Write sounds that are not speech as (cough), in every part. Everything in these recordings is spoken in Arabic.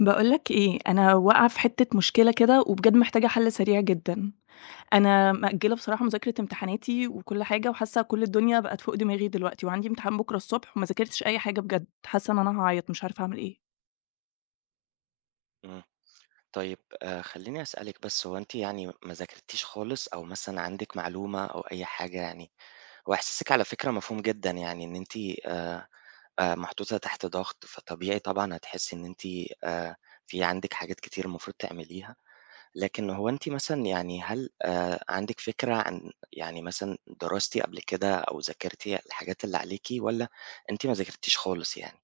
باقول لك إيه، أنا واقعة في حتّة مشكلة كده وبجد محتاجة حَل سريع جدًا. أنا مأجّلة بصراحة مذاكرة امتحاناتي وكل حاجة وحاسّة كل الدنيا بقت فوق دماغي دلوقتي وعندي امتحان بُكرة الصبح وما ذاكرتش أي حاجة بجد، حاسّة إن أنا هاعيط، مش عارفة أعمل إيه. إمم. طيب خلّيني أسألِك، بس هو أنتِ يعني ما ذاكرتيش خالص، أو مثلًا عندِك معلومة أو أي حاجة يعني. هو إحساسِك على فكرة مفهوم جدًا، يعني إن أنتِ آآ محطوطة تحت ضغط، فطبيعي طبعًا هتحسّي إن أنتِ آآ في عندِك حاجات كتير المفروض تعمليها. لكن هو أنتِ مثلًا، يعني هل عندِك فكرة عن يعني مثلًا درستِ قبل كده، أو ذاكرتِ الحاجات اللي عليكِ، والّا أنتِ ما ذاكرتيش خالص يعني؟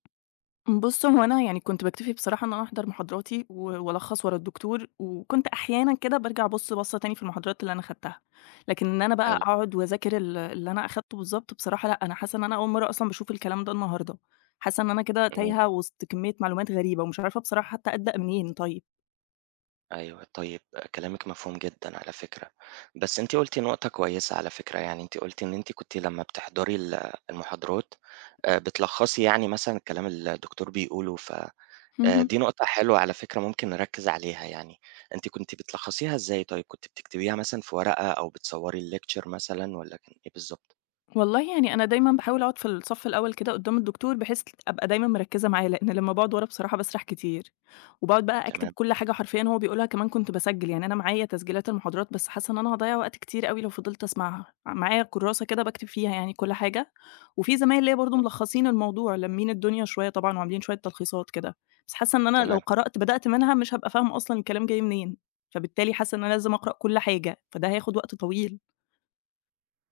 بُص، هو أنا يعني كنت باكتفي بصراحة إن أنا أحضر محاضراتي و وألخّص ورا الدكتور، وكنت أحيانًا كده بارجع أبُص بصّة تاني في المحاضرات اللي أنا خدتها، لكن إن أنا بقى حلو. أقعد وأذاكر اللي أنا أخدته بالضبط بصراحة لأ، أنا حاسة إن أنا أول مرّة أصلًا باشوف الكلام ده النهارده، حاسة إن أنا كده إمم. تايهة وسط كمية معلومات غريبة ومش عارفة بصراحة حتى أبدأ منين طيب؟ أيوه، طيب كلامِك مفهوم جدًا على فكرة. بس أنتِ قُلتِ نقطة كويسة على فكرة، يعني أنتِ قُلتِ إن أنتِ كنتِ لمّا بتحضري المحاضرات بتلخّصي يعني مثلًا الكلام اللي الدكتور بيقوله. ف (laughs) اهم. دي نقطة حلوة على فكرة ممكن نركّز عليها يعني. أنتِ كنتِ بتلخّصيها إزاي طيب؟ كنتِ بتكتبيها مثلًا في ورقة أو بتصوّري الlecture مثلًا، والّا كان إيه بالضبط؟ والله يعني أنا دايمًا باحاول أقعد في الصف الأول كده قدّام الدكتور، بحيث أبقى دايمًا مركّزة معاه، لإن لمّا باقعد ورا بصراحة باسرح كتير، وباقعد بقى أكتب تمام. كل حاجة حرفيًا هو بيقولها، كمان كنت باسجّل، يعني أنا معايا تسجيلات المحاضرات، بس حاسة إن أنا هاضيّع وقت كتير أوي لو فضلت أسمعها، معايا كُرّاسة كده باكتب فيها يعني كل حاجة، وفي زمايل ليّا برضه ملخّصين الموضوع، لامّين الدنيا شوية طبعًا وعاملين شوية تلخيصات كده، بس حاسة إن أنا لو تمام، قرأت بدأت منها مش هابقى فاهمة أصلًا الكلام جاي منين، فبالتالي حاسة إن أنا لازم أقرأ كل حاجة، فده هياخد وقت طويل.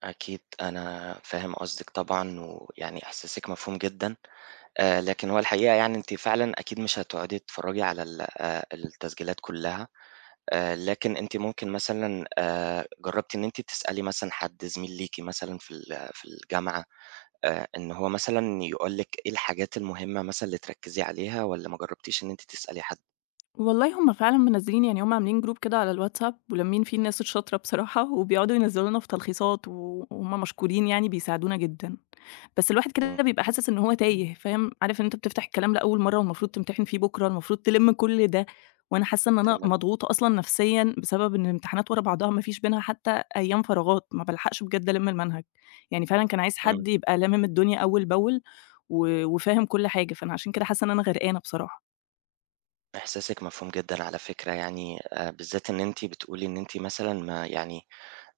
أكيد أنا فاهم قصدِك طبعًا، ويعني إحساسِك مفهوم جدًا. لكن هو الحقيقة يعني أنتِ فعلًا أكيد مش هتقعدي تتفرّجي على ال التسجيلات كُلّها. لكن أنتِ ممكن مثلًا جرّبتِ إن أنتِ تسألي مثلًا حد زميل ليكِ مثلًا في في الجامعة، إن هو مثلًا يقول لِك إيه الحاجات المهمة مثلًا اللي تركّزي عليها، والّا ما جرّبتيش إن أنتِ تسألي حد؟ والله هم فعلًا منزّلين يعني هم عاملين group كده على الواتساب ولمّين فيه الناس الشاطرة بصراحة، (laughs) وبيقعدوا ينزّلوا لنا في تلخيصات و وهم مشكورين يعني بيساعدونا جدًا. بس الواحد كده إمم. بيبقى حاسس إن هو تايه فاهم، عارف إن أنت بتفتح الكلام لأول مرّة والمفروض تمتحن فيه بُكرة، المفروض تلِم كل ده، وأنا حاسة إن أنا تمام. مضغوطة أصلًا نفسيًا بسبب إن الامتحانات ورا بعضها ما فيش بينها حتى أيام فراغات، ما بالحقش بجد ألِم المنهج. يعني فعلًا كان عايز إمم. حد يبقى لامم الدنيا أول بأول و وفاهم كل حاجة، فأنا عشان كده حاسة إن أنا غرقانة بصراحة. إحساسِك مفهوم جدًا على فكرة يعني، بالذات إن أنتِ بتقولي إن أنتِ مثلًا ما يعني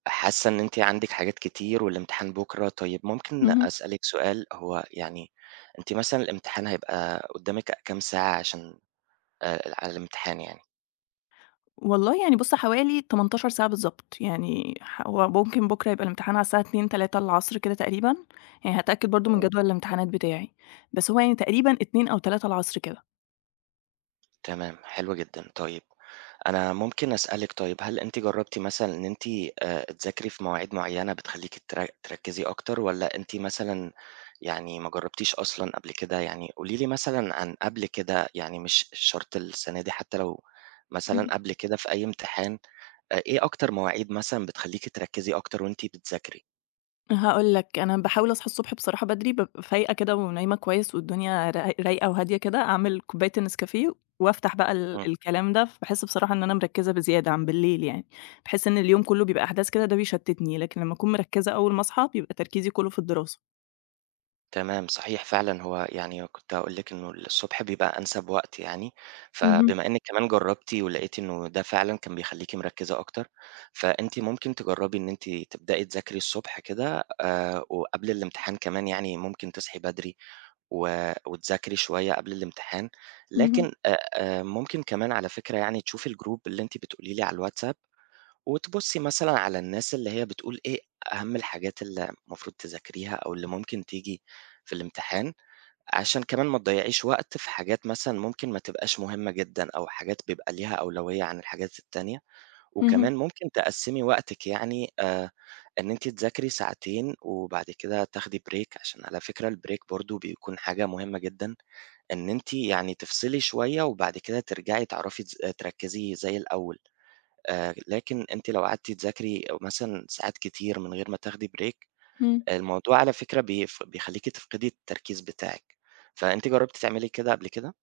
حاسة إن أنتِ عندِك حاجات كتير والامتحان بُكرة. طيب، ممكن اهم. أسألِك سؤال، هو يعني أنتِ مثلًا الامتحان هيبقى قدّامِك كام ساعة عشان على الامتحان يعني؟ والله يعني بُص حوالي 18 ساعة بالضبط، يعني هو ممكن بُكرة يبقى الامتحان على الساعة 14:00، 15:00 العصر كده تقريبًا، يعني هاتأكد برضه من تمام. جدول الامتحانات بتاعي، بس هو يعني تقريبًا 14:00 أو 15:00 العصر كده. تمام، حلو جدًا. طيب أنا ممكن أسألِك، طيب هل أنتِ جرّبتِ مثلًا إن أنتِ تذاكري في مواعيد معيّنة بتخلّيكِ تركّزي أكتر، والّا أنتِ مثلًا يعني ما جرّبتيش أصلًا قبل كده؟ يعني قولي لي مثلًا عن قبل كده، يعني مش شرط السنة دي، حتى لو اهم. مثلًا قبل كده في أي امتحان إيه أكتر مواعيد مثلًا بتخلّيكِ تركّزي أكتر وأنتِ بتذاكري؟ هاقول لك أنا باحاول أصحى الصبح بصراحة بدري، بابقى فايقة كده ونايمة كويس والدنيا رايقة وهادية كده، أعمل كوباية النسكافيه وافتح بقى إمم. ال الكلام ده، فباحس بصراحة إن أنا مركزة بزيادة عن بالليل يعني، باحس إن اليوم كله بيبقى أحداث كده ده بيشتتني، لكن لما أكون مركزة أول ما أصحى بيبقى تركيزي كله في الدراسة. تمام صحيح فعلًا، هو يعني كنت هاقول لِك إنه الصبح بيبقى أنسب وقت يعني. اهم، فبما إنِّك كمان جرّبتِ ولقيتِ إنه ده فعلًا كان بيخلّيكِ مركّزة أكتر، فأنتِ ممكن تجرّبي إن أنتِ تبدئي تذاكري الصبح كده، وقبل الامتحان كمان يعني ممكن تصحي بدري وتذاكري شوية قبل الامتحان. اهم. لكن ممكن كمان على فكرة يعني تشوفي الgroup اللي أنتِ بتقولي لي على الWhatsApp، وتبُصّي مثلًا على الناس اللي هي بتقول إيه أهم الحاجات اللي المفروض تذاكريها، أو اللي ممكن تيجي في الامتحان، عشان كمان ما تضيّعيش وقت في حاجات مثلًا ممكن ما تبقاش مهمة جدًا، أو حاجات بيبقى ليها أولوية عن الحاجات التانية. اهم، وكمان ممكن تقسّمي وقتِك، يعني إن أنتِ تذاكري ساعتين وبعد كده تاخدي break، عشان على فكرة الbreak برضه بيكون حاجة مهمة جدًا، إن أنتِ يعني تفصلي شوية وبعد كده ترجعي تعرفي تركّزي زي الأول. لكن أنتِ لو قعدتِ تذاكري مثلًا ساعات كتير من غير ما تاخدي بريك، إمم. الموضوع على فكرة بيخلّيكِ تفقدي التركيز بتاعِك. فأنتِ جرّبتِ تعملي كده قبل كده؟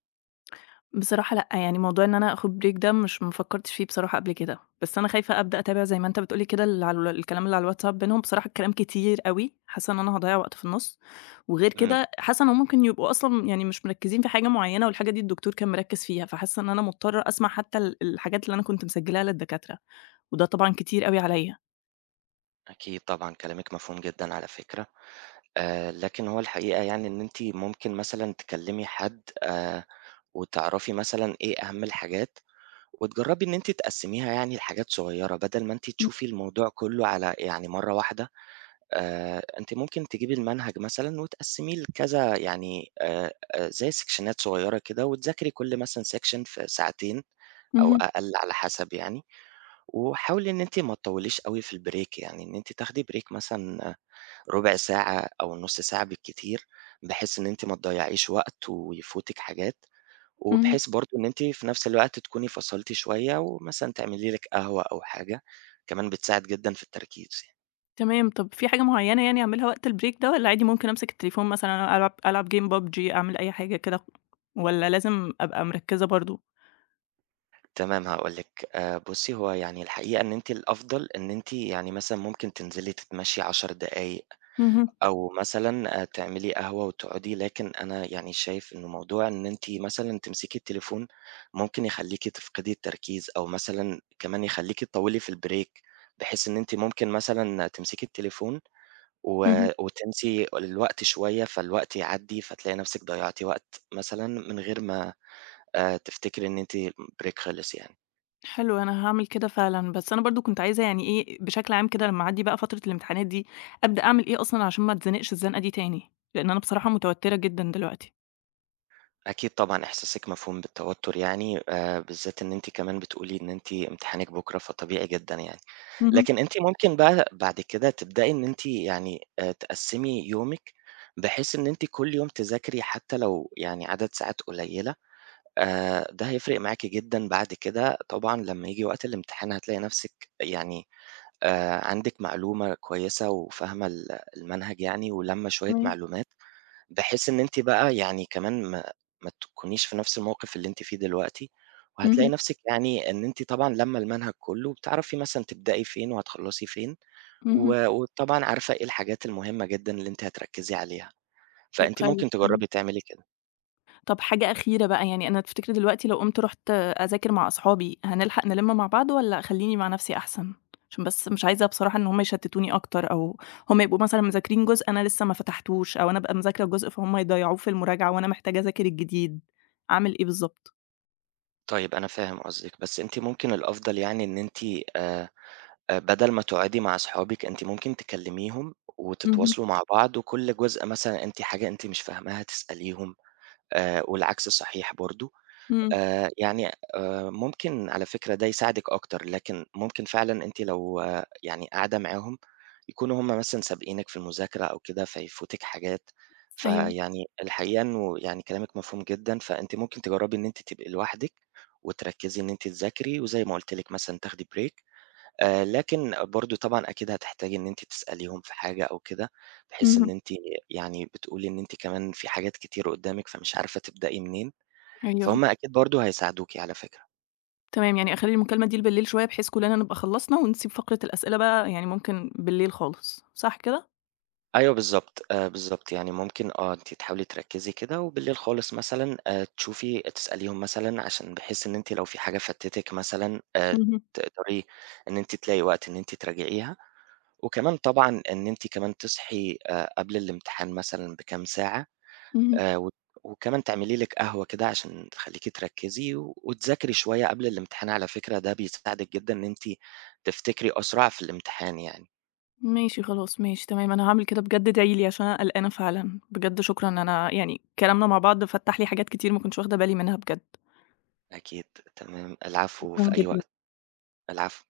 بصراحة لأ، يعني موضوع إن أنا آخد break ده مش ما فكّرتش فيه بصراحة قبل كده، بس أنا خايفة أبدأ أتابع زي ما أنت بتقول لي كده اللي على الكلام اللي على الواتساب بينهم، بصراحة الكلام كتير أوي، حاسة إن أنا هاضيّع وقت في النُص، وغير إمم. كده حاسة إنهم ممكن يبقوا أصلًا يعني مش مركّزين في حاجة معيّنة والحاجة دي الدكتور كان مركّز فيها، فحاسة إن أنا مضطرة أسمع حتى الحاجات اللي أنا كنت مسجّلاها للدكاترة، وده طبعًا كتير أوي عليّا. أكيد طبعًا كلامِك مفهوم جدًا على فكرة، لكن هو الحقيقة يعني إن أنتِ ممكن مثلًا تكلّمي حد، وتعرفي مثلًا إيه أهم الحاجات، وتجرّبي إن أنتِ تقسّميها يعني لحاجات صغيّرة، بدل ما أنتِ إمم. تشوفي الموضوع كلّه على يعني مرّة واحدة. أنتِ ممكن تجيبي المنهج مثلًا وتقسّميه لكذا، يعني زي سيكشنات صغيّرة كده، وتذاكري كل مثلًا section في ساعتين، أو اهم، أقل على حسب يعني. وحاولي إن أنتِ ما تطوّليش أوي في الbreak، يعني إن أنتِ تاخدي break مثلًا ربع ساعة أو نُص ساعة بالكتير، بحيث إن أنتِ ما تضيّعيش وقت ويفوتِك حاجات، اهم. وبحيث برضه إن أنتِ في نفس الوقت تكوني فصلتِ شوية، ومثلًا تعملي لِك قهوة أو حاجة، كمان بتساعد جدًا في التركيز يعني. تمام، طب في حاجة معيّنة يعني أعملها وقت الbreak ده والّا عادي ممكن أمسك التليفون مثلًا ألعب game PUBG أعمل أي حاجة كده، والّا لازم أبقى مركّزة برضه؟ تمام هاقول لِك، بُصّي، هو يعني الحقيقة إن أنتِ الأفضل إن أنتِ يعني مثلًا ممكن تنزلي تتمشي 10 دقايق، اهم، أو مثلًا آه، تعملي قهوة وتقعدي. لكن أنا يعني شايف إنه موضوع إن أنتِ مثلًا تمسكي التليفون ممكن يخلّيكِ تفقدي التركيز، أو مثلًا كمان يخلّيكِ تطوّلي في البريك، بحيث إن أنتِ ممكن مثلًا تمسكي التليفون و اهم، وتنسي الوقت شوية، فالوقت يعدّي، فتلاقي نفسِك ضيّعتِ وقت مثلًا من غير ما تفتكري إن أنتِ بريك خلص يعني. حلو أنا هاعمل كده فعلًا، بس أنا برضه كنت عايزة يعني إيه بشكل عام كده لمّا أعدّي بقى فترة الامتحانات دي، أبدأ أعمل إيه أصلًا عشان ما اتزنقش الزنقة دي تاني؟ لإن أنا بصراحة متوترة جدًا دلوقتي. أكيد طبعًا إحساسِك مفهوم بالتوتر يعني، بالذات إن أنتِ كمان بتقولي إن أنتِ امتحانِك بُكرة، فطبيعي جدًا يعني. اهم، لكن أنتِ ممكن بقى بعد كده تبدئي إن أنتِ يعني تقسّمي يومِك، بحيث إن أنتِ كل يوم تذاكري حتى لو يعني عدد ساعات قليلة. ده هيفرق معاكِ جدًا بعد كده طبعًا، لمّا ييجي وقت الامتحان هتلاقي نفسِك يعني عندِك معلومة كويسة وفاهمة المنهج يعني، ولامة شوية تمام، معلومات. بحيث إن أنتِ بقى يعني كمان ما تكونيش في نفس الموقف اللي أنتِ فيه دلوقتي، وهتلاقي اهم، نفسِك يعني إن أنتِ طبعًا لمّة المنهج كلّه، بتعرفي مثلًا تبدئي فين وهتخلّصي فين، اهم، وطبعًا عارفة إيه الحاجات المهمة جدًا اللي أنتِ هتركّزي عليها، فأنتِ طيب ممكن تمام. تجرّبي تعملي كده. طب حاجة أخيرة بقى، يعني أنا تفتكر دلوقتي لو قُمت رُحت أذاكر مع أصحابي، هنلحق نلِم مع بعض والّا أخلّيني مع نفسي أحسن؟ عشان بس مش عايزة بصراحة إن هُم يشتتوني أكتر، أو هُم يبقوا مثلًا مذاكرين جزء أنا لسه ما فتحتوش، أو أنا أبقى مذاكرة جزء فهُم يضيّعوه في المراجعة وأنا محتاجة أذاكر الجديد، أعمل إيه بالضبط؟ طيب، أنا فاهم قصدِك، بس أنتِ ممكن الأفضل يعني إن أنتِ آآ، بدل ما تقعدي مع أصحابِك، أنتِ ممكن تكلّميهم اهم، وتتواصلوا مع بعض، وكل جزء مثلًا أنتِ حاجة أنتِ مش فاهماها تسأليهم، والعكس صحيح برضه، إمم، يعني ممكن على فكرة ده يساعدِك أكتر. لكن ممكن فعلًا أنتِ لو آه، يعني قاعدة معاهم يكونوا هم مثلًا سابقينِك في المذاكرة أو كده، فيفوتِك حاجات، أيوه، فيعني الحقيقة إنه يعني كلامِك مفهوم جدًا. فأنتِ ممكن تجرّبي إن أنتِ تبقي لوحدِك وتركّزي إن أنتِ تذاكري، وزي ما قُلت لِك مثلًا تاخدي break، لكن برضه طبعًا أكيد هتحتاجي إن أنتِ تسأليهم في حاجة أو كده، بحيث إن اهم، أنتِ يعني بتقولي إن أنتِ كمان في حاجات كتير قُدّامِك فمش عارفة تبدئي منين. أيوه، فهُم أكيد برضه هيساعدوكِ على فكرة. تمام، يعني أخلّي المكالمة دي بالليل شوية بحيث كلنا نبقى خلّصنا ونسيب فقرة الأسئلة بقى يعني ممكن بالليل خالص، صح كده؟ أيوه بالضبط، بالضبط، يعني ممكن آه، أنتِ تحاولي تركّزي كده وبالليل خالص مثلًا تشوفي تسأليهم مثلًا، عشان بحيث إن أنتِ لو في حاجة فاتتِك مثلًا اهم، تقدري إن أنتِ تلاقي وقت إن أنتِ تراجعيها. وكمان طبعًا إن أنتِ كمان تصحي قبل الامتحان مثلًا بكام ساعة، اهم. وت وكمان تعملي لِك قهوة كده عشان تخلّيكِ تركّزي وتذاكري شوية قبل الامتحان، على فكرة ده بيساعدِك جدًا إن أنتِ تفتكري أسرع في الامتحان يعني. ماشي خلاص، ماشي تمام، أنا هاعمل كده بجد ادعي لي عشان أنا قلقانة فعلًا، بجد شكرًا أنا يعني كلامنا مع بعض فتّح لي حاجات كتير ما كنتش واخدة بالي منها بجد، أكيد. تمام. العفو، شكرًا في أي جدًا. وقت. العفو.